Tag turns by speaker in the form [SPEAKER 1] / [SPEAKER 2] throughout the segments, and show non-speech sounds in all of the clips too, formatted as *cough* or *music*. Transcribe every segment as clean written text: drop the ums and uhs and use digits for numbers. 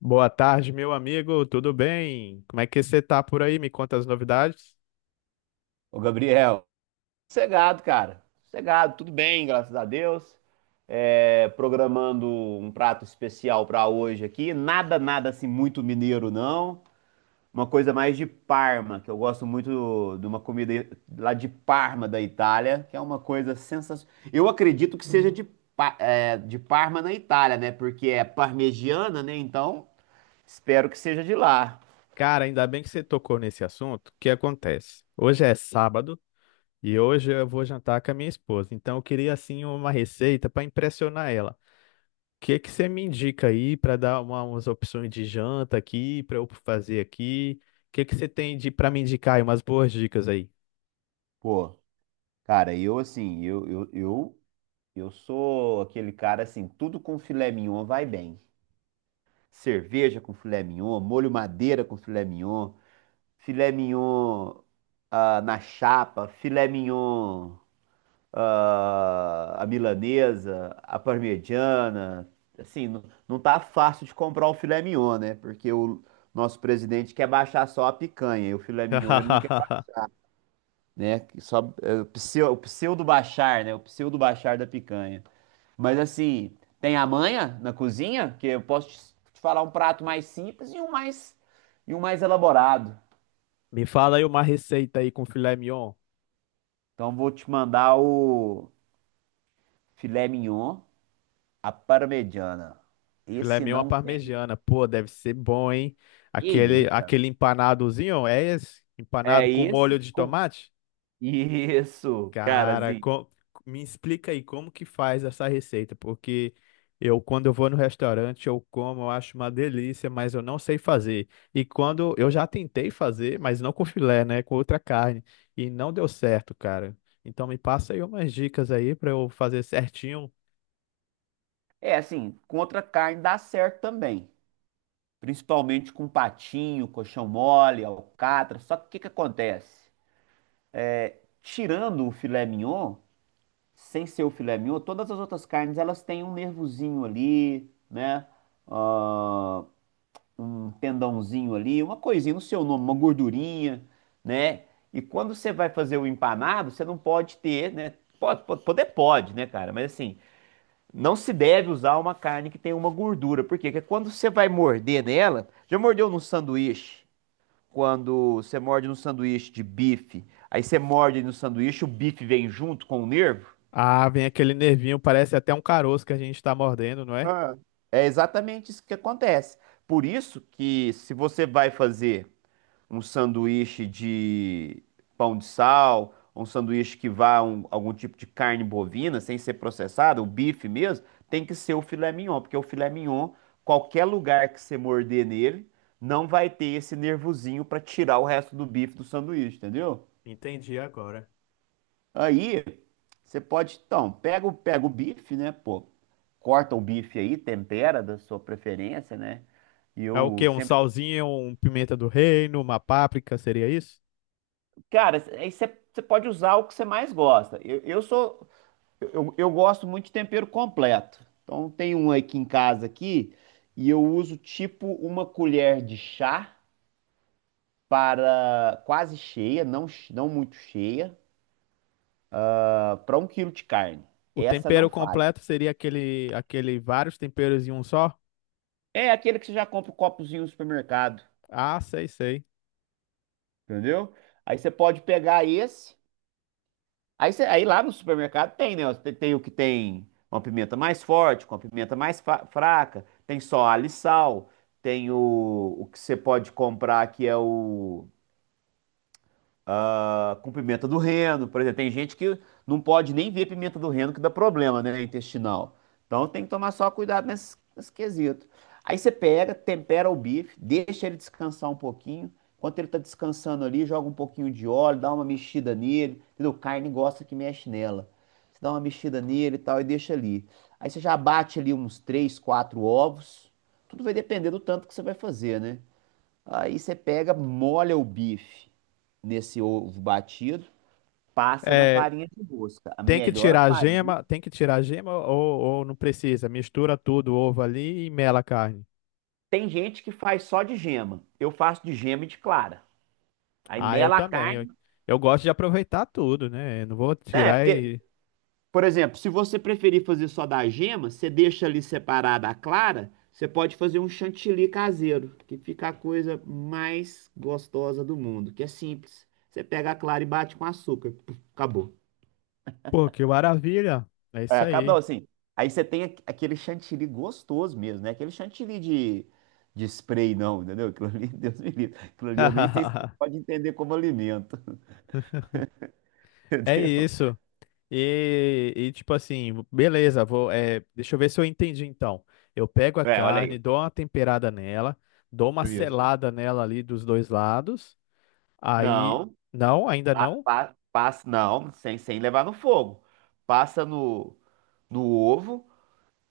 [SPEAKER 1] Boa tarde, meu amigo, tudo bem? Como é que você tá por aí? Me conta as novidades.
[SPEAKER 2] Ô, Gabriel, sossegado, cara. Sossegado, tudo bem, graças a Deus. Programando um prato especial para hoje aqui. Nada assim muito mineiro, não. Uma coisa mais de Parma, que eu gosto muito de uma comida lá de Parma, da Itália, que é uma coisa sensacional. Eu acredito que seja de, de Parma, na Itália, né? Porque é parmegiana, né? Então, espero que seja de lá.
[SPEAKER 1] Cara, ainda bem que você tocou nesse assunto. O que acontece? Hoje é sábado e hoje eu vou jantar com a minha esposa. Então eu queria assim uma receita para impressionar ela. O que que você me indica aí para dar umas opções de janta aqui, para eu fazer aqui? O que que você tem de para me indicar aí umas boas dicas aí?
[SPEAKER 2] Pô, cara, eu assim, eu sou aquele cara assim, tudo com filé mignon vai bem. Cerveja com filé mignon, molho madeira com filé mignon na chapa, filé mignon a milanesa, a parmegiana. Assim, não tá fácil de comprar o filé mignon, né? Porque o nosso presidente quer baixar só a picanha e o filé mignon ele não quer,
[SPEAKER 1] *laughs*
[SPEAKER 2] né? Só, o pseudo baixar, né? O pseudo baixar da picanha. Mas assim, tem a manha na cozinha, que eu posso te falar um prato mais simples e um mais elaborado.
[SPEAKER 1] Me fala aí uma receita aí com filé mignon.
[SPEAKER 2] Então vou te mandar o filé mignon, à parmegiana.
[SPEAKER 1] Filé
[SPEAKER 2] Esse
[SPEAKER 1] mignon à
[SPEAKER 2] não tem.
[SPEAKER 1] parmegiana, pô, deve ser bom, hein?
[SPEAKER 2] Que
[SPEAKER 1] Aquele,
[SPEAKER 2] isso?
[SPEAKER 1] aquele empanadozinho, é esse? Empanado
[SPEAKER 2] É
[SPEAKER 1] com molho
[SPEAKER 2] esse
[SPEAKER 1] de
[SPEAKER 2] com
[SPEAKER 1] tomate?
[SPEAKER 2] isso, cara,
[SPEAKER 1] Cara,
[SPEAKER 2] assim.
[SPEAKER 1] me explica aí como que faz essa receita, porque eu, quando eu vou no restaurante, eu como, eu acho uma delícia, mas eu não sei fazer. E quando eu já tentei fazer, mas não com filé, né? Com outra carne, e não deu certo, cara. Então me passa aí umas dicas aí pra eu fazer certinho.
[SPEAKER 2] É assim, com outra carne dá certo também. Principalmente com patinho, coxão mole, alcatra. Só que o que acontece? Tirando o filé mignon, sem ser o filé mignon, todas as outras carnes elas têm um nervozinho ali, né? Ah, Um tendãozinho ali, uma coisinha no seu nome, uma gordurinha, né? E quando você vai fazer o empanado, você não pode ter, né? Pode, poder pode, né, cara? Mas assim, não se deve usar uma carne que tem uma gordura. Por quê? Porque quando você vai morder nela, já mordeu num sanduíche? Quando você morde no sanduíche de bife, aí você morde no sanduíche, o bife vem junto com o nervo?
[SPEAKER 1] Ah, vem aquele nervinho, parece até um caroço que a gente tá mordendo, não é?
[SPEAKER 2] Ah, É exatamente isso que acontece. Por isso que, se você vai fazer um sanduíche de pão de sal, um sanduíche que vá um, algum tipo de carne bovina, sem ser processado, o bife mesmo, tem que ser o filé mignon, porque o filé mignon, qualquer lugar que você morder nele, não vai ter esse nervosinho para tirar o resto do bife do sanduíche, entendeu?
[SPEAKER 1] Entendi agora.
[SPEAKER 2] Aí você pode, então, pega o bife, né, pô, corta o bife aí, tempera da sua preferência, né? E
[SPEAKER 1] É o
[SPEAKER 2] eu
[SPEAKER 1] quê? Um
[SPEAKER 2] sempre.
[SPEAKER 1] salzinho, um pimenta do reino, uma páprica, seria isso?
[SPEAKER 2] Cara, aí você pode usar o que você mais gosta. Eu gosto muito de tempero completo. Então tem um aqui em casa aqui, e eu uso tipo uma colher de chá para quase cheia, não muito cheia, para um quilo de carne.
[SPEAKER 1] O
[SPEAKER 2] Essa
[SPEAKER 1] tempero
[SPEAKER 2] não falha.
[SPEAKER 1] completo seria aquele, aquele vários temperos em um só?
[SPEAKER 2] É aquele que você já compra o copozinho no supermercado.
[SPEAKER 1] Ah, sei, sei.
[SPEAKER 2] Entendeu? Aí você pode pegar esse. Aí lá no supermercado tem, né? Tem o que tem uma pimenta mais forte, com a pimenta mais fraca. Tem só alho e sal. Tem o que você pode comprar que é o com pimenta do reino, por exemplo. Tem gente que não pode nem ver pimenta do reino que dá problema, né, intestinal. Então tem que tomar só cuidado nesse quesito. Aí você pega, tempera o bife, deixa ele descansar um pouquinho. Enquanto ele tá descansando ali, joga um pouquinho de óleo, dá uma mexida nele. Entendeu? Carne gosta que mexe nela. Você dá uma mexida nele e tal e deixa ali. Aí você já bate ali uns três, quatro ovos. Tudo vai depender do tanto que você vai fazer, né? Aí você pega, molha o bife nesse ovo batido, passa na
[SPEAKER 1] É,
[SPEAKER 2] farinha de rosca. A
[SPEAKER 1] tem que
[SPEAKER 2] melhor
[SPEAKER 1] tirar a
[SPEAKER 2] farinha.
[SPEAKER 1] gema, tem que tirar a gema ou não precisa? Mistura tudo, o ovo ali e mela a carne.
[SPEAKER 2] Tem gente que faz só de gema. Eu faço de gema e de clara. Aí
[SPEAKER 1] Ah, eu
[SPEAKER 2] mela a
[SPEAKER 1] também.
[SPEAKER 2] carne.
[SPEAKER 1] Eu gosto de aproveitar tudo, né? Eu não vou
[SPEAKER 2] É,
[SPEAKER 1] tirar
[SPEAKER 2] porque,
[SPEAKER 1] e.
[SPEAKER 2] por exemplo, se você preferir fazer só da gema, você deixa ali separada a clara, você pode fazer um chantilly caseiro, que fica a coisa mais gostosa do mundo, que é simples. Você pega a clara e bate com açúcar. Puf, acabou.
[SPEAKER 1] Pô, que maravilha! É
[SPEAKER 2] É,
[SPEAKER 1] isso
[SPEAKER 2] acaba não,
[SPEAKER 1] aí.
[SPEAKER 2] assim. Aí você tem aquele chantilly gostoso mesmo, né? Aquele chantilly de spray, não, entendeu? Aquilo ali, *laughs* Deus me livre. Aquilo ali eu nem sei se
[SPEAKER 1] *laughs*
[SPEAKER 2] você pode entender como alimento, *laughs*
[SPEAKER 1] É
[SPEAKER 2] entendeu?
[SPEAKER 1] isso. Tipo assim, beleza, vou, é, deixa eu ver se eu entendi então. Eu pego a
[SPEAKER 2] É, olha aí.
[SPEAKER 1] carne, dou uma temperada nela, dou uma
[SPEAKER 2] Isso.
[SPEAKER 1] selada nela ali dos dois lados. Aí,
[SPEAKER 2] Não,
[SPEAKER 1] não, ainda não.
[SPEAKER 2] passa, não, sem, sem levar no fogo. Passa no, no ovo,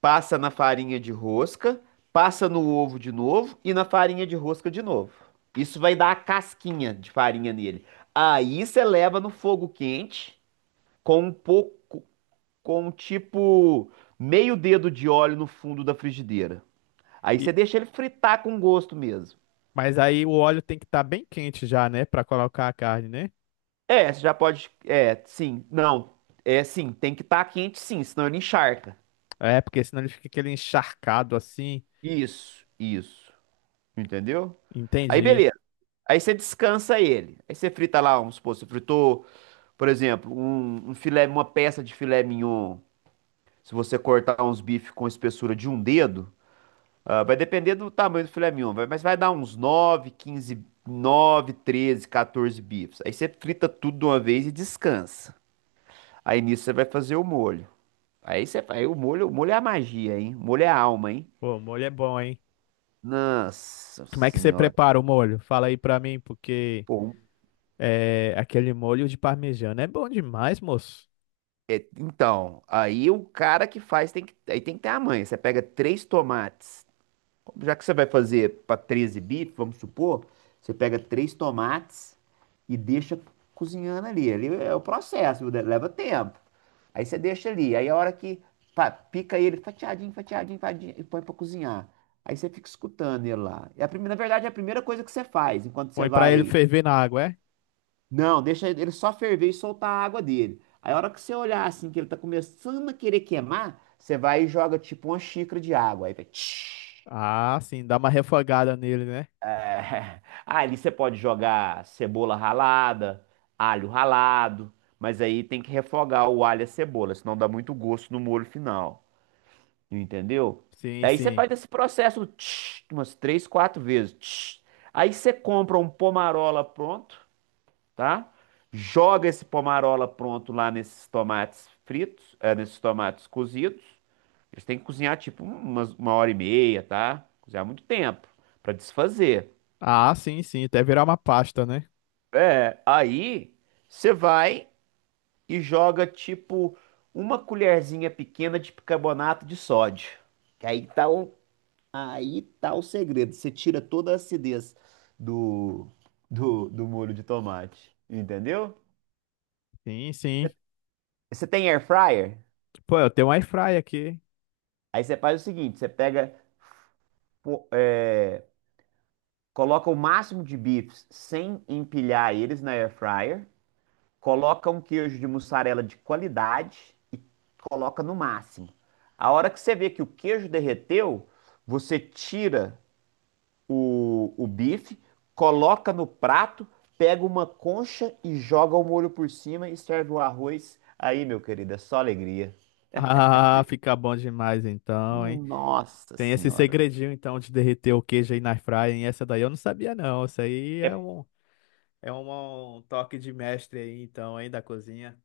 [SPEAKER 2] passa na farinha de rosca, passa no ovo de novo e na farinha de rosca de novo. Isso vai dar a casquinha de farinha nele. Aí você leva no fogo quente, com um pouco, com um tipo meio dedo de óleo no fundo da frigideira. Aí você
[SPEAKER 1] E,
[SPEAKER 2] deixa ele fritar com gosto mesmo.
[SPEAKER 1] mas aí o óleo tem que estar bem quente já, né, pra colocar a carne, né?
[SPEAKER 2] É, você já pode. É, sim, não. É, sim, tem que estar quente, sim, senão ele encharca.
[SPEAKER 1] É, porque senão ele fica aquele encharcado assim.
[SPEAKER 2] Isso, isso. Entendeu? Aí
[SPEAKER 1] Entendi.
[SPEAKER 2] beleza. Aí você descansa ele. Aí você frita lá, vamos supor, você fritou, por exemplo, um filé, uma peça de filé mignon. Se você cortar uns bifes com espessura de um dedo, ah, vai depender do tamanho do filé mignon, mas vai dar uns 9, 15, 9, 13, 14 bifes. Aí você frita tudo de uma vez e descansa. Aí nisso você vai fazer o molho. Aí o molho é a magia, hein? O molho é a alma, hein?
[SPEAKER 1] Pô, o molho é bom, hein?
[SPEAKER 2] Nossa
[SPEAKER 1] Como é que você
[SPEAKER 2] Senhora.
[SPEAKER 1] prepara o molho? Fala aí pra mim, porque
[SPEAKER 2] Pô,
[SPEAKER 1] é, aquele molho de parmegiana é bom demais, moço.
[SPEAKER 2] então, aí o cara que faz tem que, aí tem que ter a manha. Você pega três tomates. Já que você vai fazer para 13 bits, vamos supor, você pega três tomates e deixa cozinhando ali. Ali é o processo, leva tempo. Aí você deixa ali. Aí a hora que pá, pica ele fatiadinho, fatiadinho, fatiadinho e põe para cozinhar. Aí você fica escutando ele lá. Na verdade, é a primeira coisa que você faz enquanto você
[SPEAKER 1] Põe pra ele
[SPEAKER 2] vai.
[SPEAKER 1] ferver na água, é?
[SPEAKER 2] Não, deixa ele só ferver e soltar a água dele. Aí a hora que você olhar assim, que ele tá começando a querer queimar, você vai e joga tipo uma xícara de água. Aí vai, tsh.
[SPEAKER 1] Ah, sim, dá uma refogada nele, né?
[SPEAKER 2] É, *laughs* ali você pode jogar cebola ralada, alho ralado, mas aí tem que refogar o alho e a cebola, senão dá muito gosto no molho final, entendeu?
[SPEAKER 1] Sim,
[SPEAKER 2] Aí você
[SPEAKER 1] sim.
[SPEAKER 2] faz esse processo tch, umas três, quatro vezes. Tch. Aí você compra um pomarola pronto, tá? Joga esse pomarola pronto lá nesses tomates fritos, é, nesses tomates cozidos. Eles têm que cozinhar tipo uma hora e meia, tá? Cozinhar muito tempo para desfazer.
[SPEAKER 1] Ah, sim, sim, até virar uma pasta, né?
[SPEAKER 2] É, aí você vai e joga tipo uma colherzinha pequena de bicarbonato de sódio. Que aí tá o segredo. Você tira toda a acidez do, do molho de tomate. Entendeu?
[SPEAKER 1] Sim, sim.
[SPEAKER 2] Você tem air fryer?
[SPEAKER 1] Pô, eu tenho um air fry aqui. *laughs*
[SPEAKER 2] Aí você faz o seguinte: você pega, pô, é, coloca o máximo de bifes sem empilhar eles na air fryer. Coloca um queijo de mussarela de qualidade e coloca no máximo. A hora que você vê que o queijo derreteu, você tira o bife, coloca no prato, pega uma concha e joga o molho por cima e serve o arroz. Aí, meu querido, é só alegria.
[SPEAKER 1] Ah, fica bom demais então, hein?
[SPEAKER 2] Nossa
[SPEAKER 1] Tem esse
[SPEAKER 2] Senhora.
[SPEAKER 1] segredinho então de derreter o queijo aí na air fry, hein? Essa daí eu não sabia não. Isso aí
[SPEAKER 2] É,
[SPEAKER 1] é um é um toque de mestre aí então, hein, da cozinha.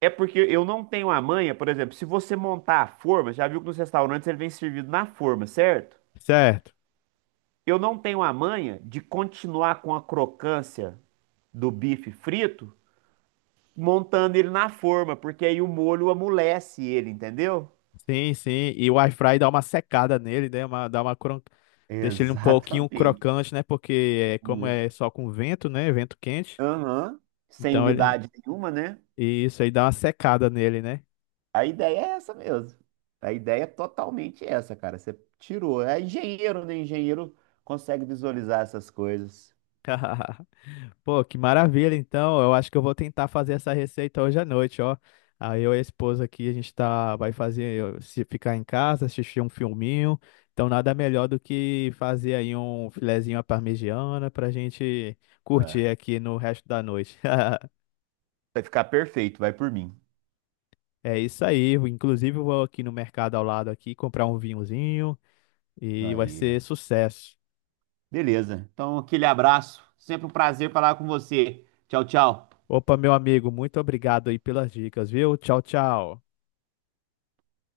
[SPEAKER 2] é porque eu não tenho a manha, por exemplo, se você montar a forma, já viu que nos restaurantes ele vem servido na forma, certo?
[SPEAKER 1] Certo.
[SPEAKER 2] Eu não tenho a manha de continuar com a crocância do bife frito, montando ele na forma, porque aí o molho amolece ele, entendeu?
[SPEAKER 1] Sim, sim. E o air fry dá uma secada nele, né? Uma, dá uma cron... deixa ele um pouquinho
[SPEAKER 2] Exatamente.
[SPEAKER 1] crocante, né? Porque é como é
[SPEAKER 2] Isso.
[SPEAKER 1] só com vento, né? Vento quente.
[SPEAKER 2] Aham. Sem
[SPEAKER 1] Então ele.
[SPEAKER 2] umidade nenhuma, né?
[SPEAKER 1] E isso aí dá uma secada nele, né?
[SPEAKER 2] A ideia é essa mesmo. A ideia é totalmente essa, cara. Você tirou. É engenheiro, né? Engenheiro consegue visualizar essas coisas.
[SPEAKER 1] *laughs* Pô, que maravilha, então. Eu acho que eu vou tentar fazer essa receita hoje à noite, ó. Aí eu e a esposa aqui, a gente tá, vai fazer, se ficar em casa, assistir um filminho. Então nada melhor do que fazer aí um filezinho à parmegiana pra gente curtir
[SPEAKER 2] É.
[SPEAKER 1] aqui no resto da noite. *laughs*
[SPEAKER 2] Vai ficar perfeito, vai por mim.
[SPEAKER 1] É isso aí. Inclusive eu vou aqui no mercado ao lado aqui comprar um vinhozinho e vai
[SPEAKER 2] Aí.
[SPEAKER 1] ser sucesso.
[SPEAKER 2] Beleza. Então, aquele abraço. Sempre um prazer falar com você. Tchau, tchau.
[SPEAKER 1] Opa, meu amigo, muito obrigado aí pelas dicas, viu? Tchau, tchau.